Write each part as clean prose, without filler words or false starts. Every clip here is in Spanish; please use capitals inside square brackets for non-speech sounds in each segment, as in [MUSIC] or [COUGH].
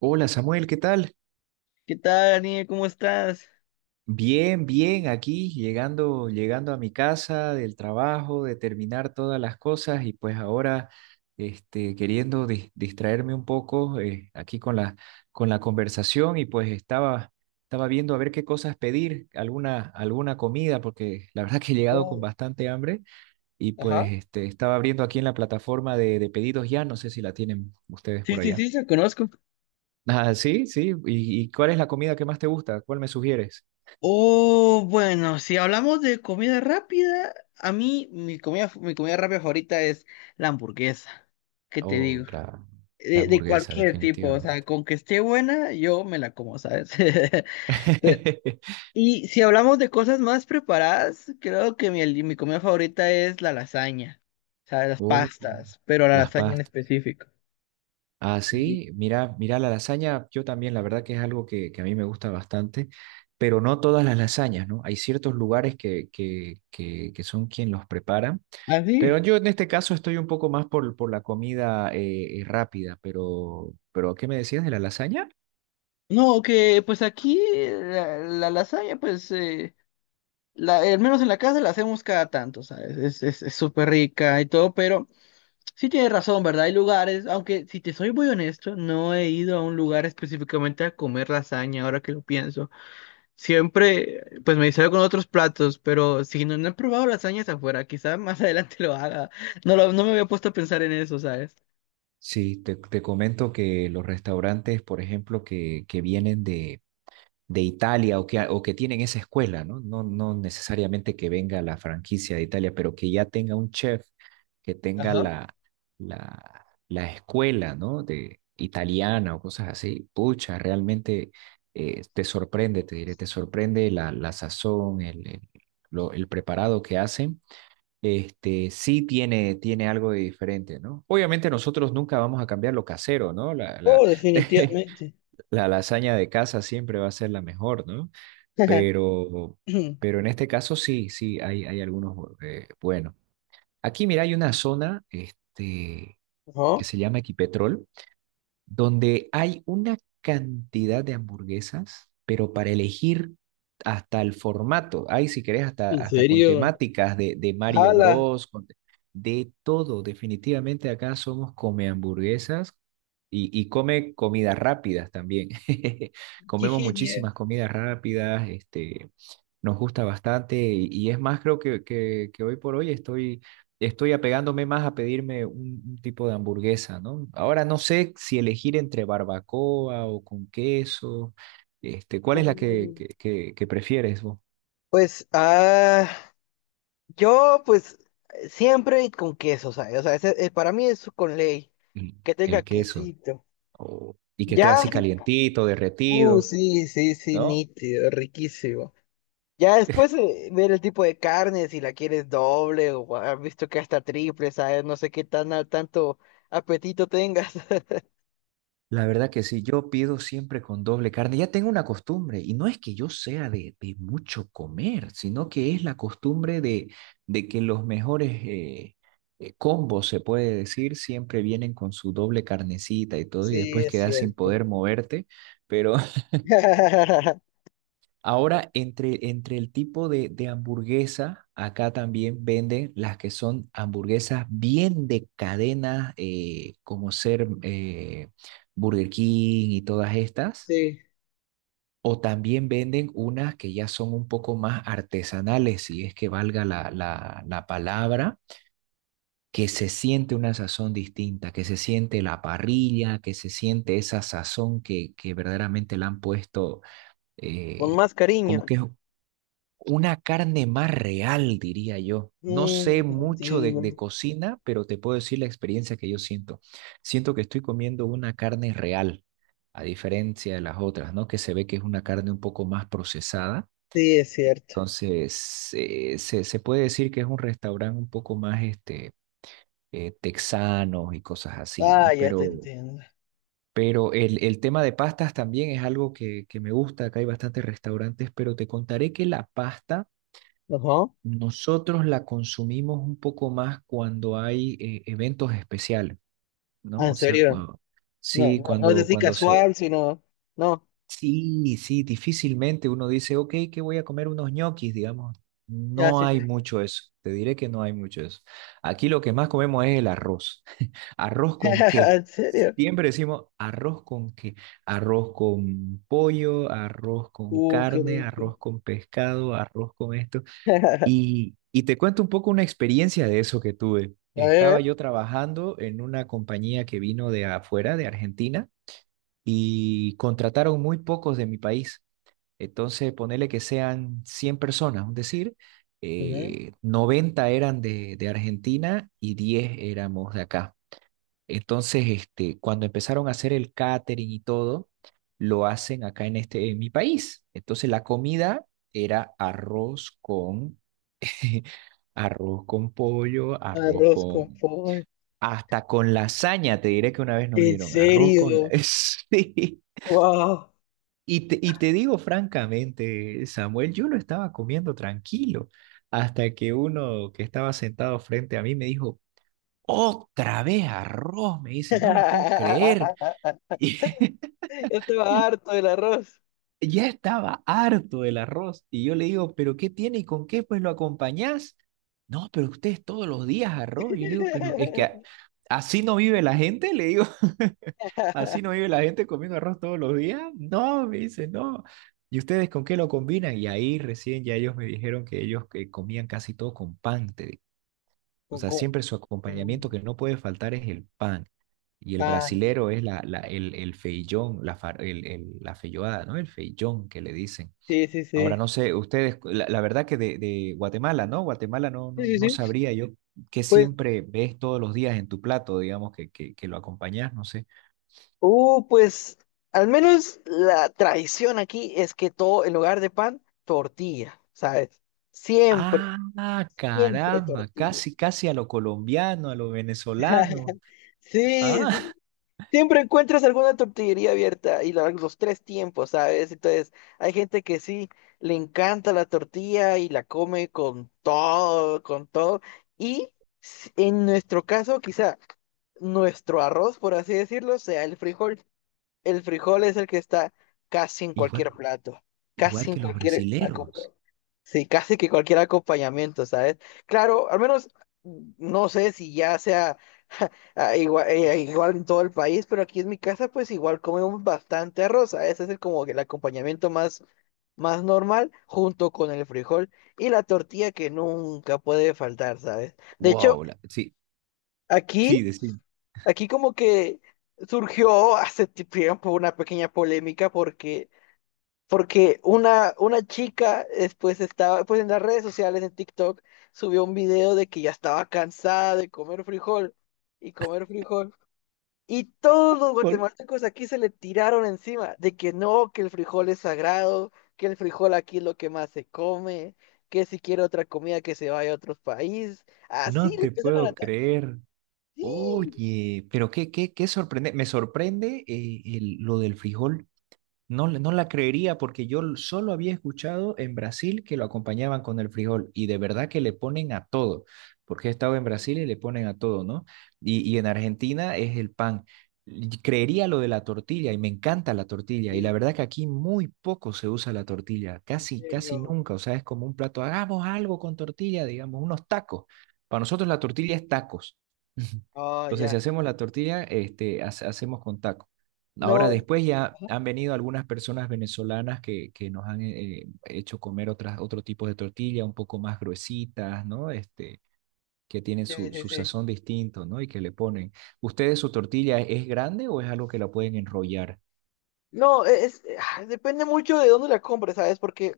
Hola Samuel, ¿qué tal? ¿Qué tal, Daniel? ¿Cómo estás? Bien, bien, aquí llegando, llegando a mi casa del trabajo, de terminar todas las cosas y pues ahora queriendo distraerme un poco aquí con la conversación y pues estaba viendo a ver qué cosas pedir, alguna comida, porque la verdad que he llegado con Oh, bastante hambre y ajá. pues estaba abriendo aquí en la plataforma de pedidos ya, no sé si la tienen ustedes Sí, por sí, allá. sí, la conozco. Ah, sí, sí. ¿Y cuál es la comida que más te gusta? ¿Cuál me sugieres? Oh, bueno, si hablamos de comida rápida, a mí mi comida rápida favorita es la hamburguesa. ¿Qué te Oh, digo? claro, la De hamburguesa, cualquier tipo, o sea, definitivamente. con que esté buena, yo me la como, ¿sabes? [LAUGHS] Pero [LAUGHS] y si hablamos de cosas más preparadas, creo que mi comida favorita es la lasaña, o sea, las Oh, pastas, pero la las lasaña en pastas. específico. Ah, Sí. sí, mira la lasaña, yo también, la verdad que es algo que a mí me gusta bastante, pero no todas las lasañas, ¿no? Hay ciertos lugares que son quien los preparan, ¿Ah, sí? pero yo en este caso estoy un poco más por la comida rápida, pero ¿qué me decías de la lasaña? No, que pues aquí la lasaña, pues, la, al menos en la casa la hacemos cada tanto, ¿sabes? Es súper rica y todo, pero sí tienes razón, ¿verdad? Hay lugares, aunque si te soy muy honesto, no he ido a un lugar específicamente a comer lasaña, ahora que lo pienso. Siempre, pues me distraigo con otros platos, pero si no, no he probado lasañas afuera, quizás [LAUGHS] más adelante lo haga. No, no me había puesto a pensar en eso, ¿sabes? Sí, te comento que los restaurantes, por ejemplo, que vienen de Italia o que tienen esa escuela, ¿no? No, no necesariamente que venga la franquicia de Italia, pero que ya tenga un chef, que tenga Ajá. la escuela, ¿no? De italiana o cosas así. Pucha, realmente te sorprende, te diré, te sorprende la sazón, el preparado que hacen. Sí tiene algo de diferente, ¿no? Obviamente nosotros nunca vamos a cambiar lo casero, ¿no? Oh, definitivamente. [LAUGHS] La lasaña de casa siempre va a ser la mejor, ¿no? [CLEARS THROAT] [LAUGHS] Ajá. Pero, pero en este caso sí, sí, hay algunos bueno. Aquí, mira, hay una zona que se llama Equipetrol, donde hay una cantidad de hamburguesas, pero para elegir hasta el formato. Hay, si querés, hasta, ¿En hasta con serio? temáticas de Mario Jala, Bros, de todo. Definitivamente acá somos come hamburguesas y come comidas rápidas también. [LAUGHS] qué Comemos genial. muchísimas comidas rápidas, nos gusta bastante y es más, creo que hoy por hoy estoy apegándome más a pedirme un tipo de hamburguesa, ¿no? Ahora no sé si elegir entre barbacoa o con queso, ¿cuál es la que, Mm, que, que, que prefieres vos? Pues, yo, pues, siempre con queso, ¿sabes? O sea, para mí es con ley, El, que tenga el queso, quesito. Y que Ya, esté así calientito, derretido, sí, sí, sí, ¿no? nítido, riquísimo. Ya después ver el tipo de carne, si la quieres doble o has visto que hasta triple, ¿sabes? No sé qué tan tanto apetito tengas. [LAUGHS] La verdad que sí, yo pido siempre con doble carne. Ya tengo una costumbre, y no es que yo sea de mucho comer, sino que es la costumbre de que los mejores combos, se puede decir, siempre vienen con su doble carnecita y todo, y Sí, después es quedas sin cierto. poder moverte. Pero [LAUGHS] [LAUGHS] ahora, entre el tipo de hamburguesa, acá también venden las que son hamburguesas bien de cadena, como ser Burger King y todas estas. Sí, O también venden unas que ya son un poco más artesanales, si es que valga la palabra, que se siente una sazón distinta, que se siente la parrilla, que se siente esa sazón que verdaderamente le han puesto, con eh, más como cariño. que es una carne más real, diría yo. No sé Te mucho de, entiendo. de cocina, pero te puedo decir la experiencia que yo siento. Siento que estoy comiendo una carne real, a diferencia de las otras, ¿no? Que se ve que es una carne un poco más procesada Sí, es cierto. entonces, se puede decir que es un restaurante un poco más texano y cosas así, Ah, ¿no? ya te Pero, entiendo. pero el tema de pastas también es algo que me gusta. Acá hay bastantes restaurantes, pero te contaré que la pasta Ajá. nosotros la consumimos un poco más cuando hay eventos especiales, Ah, ¿no? en O sea, serio. cuando, No, sí, no, no es cuando, así cuando se... casual, sino. No. Sí, sí, difícilmente uno dice, ok, que voy a comer unos ñoquis, digamos. Ya, No sí, sí. hay mucho eso, te diré que no hay mucho eso. Aquí lo que más comemos es el arroz. ¿Arroz con [LAUGHS] qué? En serio. Siempre decimos arroz con qué. Arroz con pollo, arroz con Qué carne, rico. arroz con pescado, arroz con esto. [LAUGHS] Y te cuento un poco una experiencia de eso que tuve. A Estaba ver. yo trabajando en una compañía que vino de afuera, de Argentina, y contrataron muy pocos de mi país. Entonces, ponerle que sean 100 personas, es decir, Ujú. 90 eran de Argentina y 10 éramos de acá. Entonces, cuando empezaron a hacer el catering y todo, lo hacen acá en mi país. Entonces, la comida era [LAUGHS] arroz con pollo, arroz Arroz con con... pollo. Hasta con lasaña, te diré que una vez nos En dieron arroz con la... serio. [LAUGHS] Sí. Wow. Y te digo francamente, Samuel, yo lo estaba comiendo tranquilo hasta que uno que estaba sentado frente a mí me dijo, otra vez arroz, me dice, no la puedo creer. [LAUGHS] Yo [LAUGHS] estaba Y, harto del arroz. ya estaba harto del arroz y yo le digo, pero ¿qué tiene y con qué pues lo acompañás? No, pero ustedes todos los días arroz. Y yo le digo, pero es que [LAUGHS] así no vive la gente, le digo, [LAUGHS] así no vive la gente comiendo arroz todos los días. No, me dice, no. ¿Y ustedes con qué lo combinan? Y ahí recién ya ellos me dijeron que ellos que comían casi todo con pan, te digo. O Con, sea, con- siempre su con acompañamiento que no puede faltar es el pan. Y el pan. brasilero es el feijón, la feijoada, ¿no? El feijón que le dicen. Sí, sí, Ahora sí. no sé, ustedes, la verdad que de Guatemala, ¿no? Guatemala no, Sí, no, sí, no sí. sabría yo qué Pues, siempre ves todos los días en tu plato, digamos, que lo acompañas, no sé. Pues al menos la tradición aquí es que todo en lugar de pan, tortilla, ¿sabes? Siempre, Ah, siempre caramba, tortilla. casi, casi a lo colombiano, a lo venezolano. [LAUGHS] Sí, Ah, sí. Siempre encuentras alguna tortillería abierta y los tres tiempos, ¿sabes? Entonces, hay gente que sí le encanta la tortilla y la come con todo, con todo. Y en nuestro caso, quizá nuestro arroz, por así decirlo, sea el frijol. El frijol es el que está casi en [LAUGHS] igual, cualquier plato, casi igual en que los cualquier acompa- brasileros. sí, casi que cualquier acompañamiento, ¿sabes? Claro, al menos no sé si ya sea [LAUGHS] igual en todo el país, pero aquí en mi casa pues igual comemos bastante arroz, ¿sabes? Ese es como que el acompañamiento más, más normal junto con el frijol y la tortilla que nunca puede faltar, ¿sabes? De hecho, Wow, sí, aquí, sí, decimos. aquí como que surgió [LAUGHS] hace tiempo una pequeña polémica porque una chica después estaba, pues en las redes sociales, en TikTok, subió un video de que ya estaba cansada de comer frijol. Y todos los guatemaltecos aquí se le tiraron encima de que no, que el frijol es sagrado, que el frijol aquí es lo que más se come, que si quiere otra comida que se vaya a otro país. Así No le te empezaron a puedo atacar. creer. Sí, Oye, pero qué sorprende, me sorprende lo del frijol. No, no la creería porque yo solo había escuchado en Brasil que lo acompañaban con el frijol y de verdad que le ponen a todo, porque he estado en Brasil y le ponen a todo, ¿no? Y en Argentina es el pan. Y creería lo de la tortilla y me encanta la tortilla y la sí, verdad que aquí muy poco se usa la tortilla, en casi, casi serio. nunca, o sea, es como un plato, hagamos algo con tortilla, digamos, unos tacos. Para nosotros la tortilla es tacos. [LAUGHS] Oh, Entonces, ya. si hacemos la tortilla, hacemos con tacos. Ahora, No. después ya Ajá, han venido algunas personas venezolanas que nos han hecho comer otro tipo de tortilla, un poco más gruesitas, ¿no? Que tienen sí, su, sí, su sí. sazón distinto, ¿no? Y que le ponen. ¿Ustedes su tortilla es grande o es algo que la pueden enrollar? No, es, depende mucho de dónde la compres, ¿sabes? Porque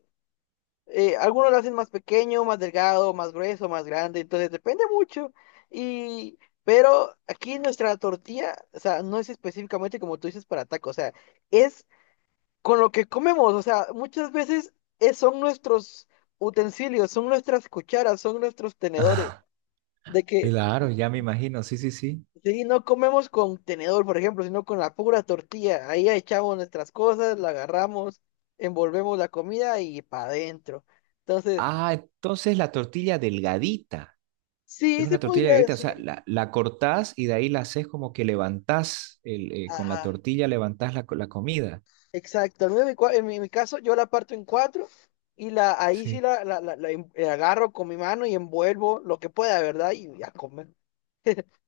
algunos la hacen más pequeño, más delgado, más grueso, más grande, entonces depende mucho. Y, pero aquí nuestra tortilla, o sea, no es específicamente como tú dices para tacos, o sea, es con lo que comemos, o sea, muchas veces son nuestros utensilios, son nuestras cucharas, son nuestros tenedores, de que Claro, ya me imagino, sí, sí, sí. sí, no comemos con tenedor, por ejemplo, sino con la pura tortilla. Ahí echamos nuestras cosas, la agarramos, envolvemos la comida y para adentro. Entonces, Ah, entonces la tortilla delgadita. Es sí, se una tortilla podría delgadita, o sea, decir. la cortás y de ahí la haces como que levantás, con la Ajá, tortilla levantás la comida. exacto. Al menos en mi, cua- en mi caso, yo la parto en cuatro y la, ahí sí la- la en- la agarro con mi mano y envuelvo lo que pueda, ¿verdad? Y a comer.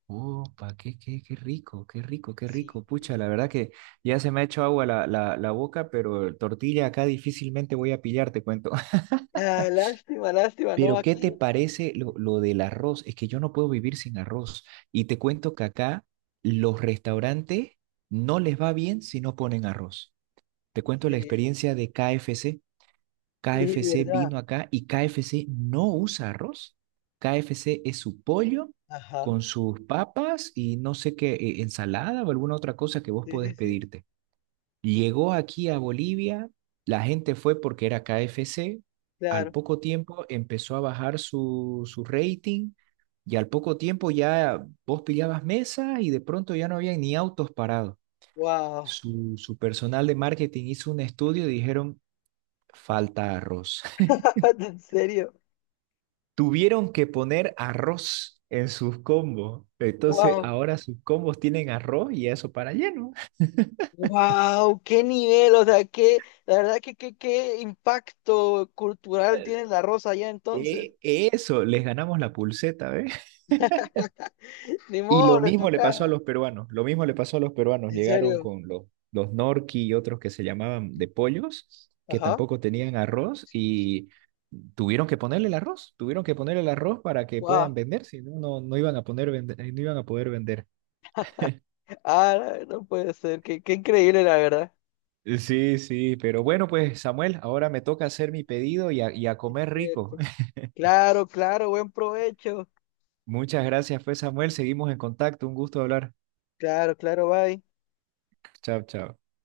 Opa, qué rico, qué rico, qué Sí. rico. Pucha, la verdad que ya se me ha hecho agua la boca, pero tortilla acá difícilmente voy a pillar, te cuento. [LAUGHS] Ah, lástima, lástima, ¿no? Pero, ¿qué te Aquí, parece lo del arroz? Es que yo no puedo vivir sin arroz. Y te cuento que acá los restaurantes no les va bien si no ponen arroz. Te en cuento la serio. experiencia de KFC. Y de KFC verdad. vino acá y KFC no usa arroz. KFC es su pollo Ajá. con sus papas y no sé qué, ensalada o alguna otra cosa que vos Sí, podés sí, sí. pedirte. Llegó aquí a Bolivia, la gente fue porque era KFC, al Claro. poco tiempo empezó a bajar su rating y al poco tiempo ya vos pillabas mesa y de pronto ya no había ni autos parados. Wow. Su personal de marketing hizo un estudio y dijeron, falta arroz. [LAUGHS] [LAUGHS] En serio, Tuvieron que poner arroz en sus combos. Entonces wow, ahora sus combos tienen arroz y eso para lleno. wow, qué nivel, o sea, qué, la verdad que qué, qué impacto cultural tiene la rosa allá entonces. Eso, les ganamos la pulseta, ¿ves? [LAUGHS] Ni Y modo, lo les mismo le pasó a tocaba. los peruanos, lo mismo le pasó a los peruanos. En Llegaron serio, con los norqui y otros que se llamaban de pollos, que ajá, tampoco tenían arroz y tuvieron que ponerle el arroz, tuvieron que ponerle el arroz para que puedan wow, vender, si no, no iban a poner no iban a poder vender. ah, no puede ser, qué, qué increíble la verdad. Sí, sí, pero bueno, pues Samuel, ahora me toca hacer mi pedido y a comer rico. Cierto. [LAUGHS] Claro, claro, buen provecho. Muchas gracias, pues Samuel, seguimos en contacto, un gusto hablar. Claro, claro, bye. Chao, chao.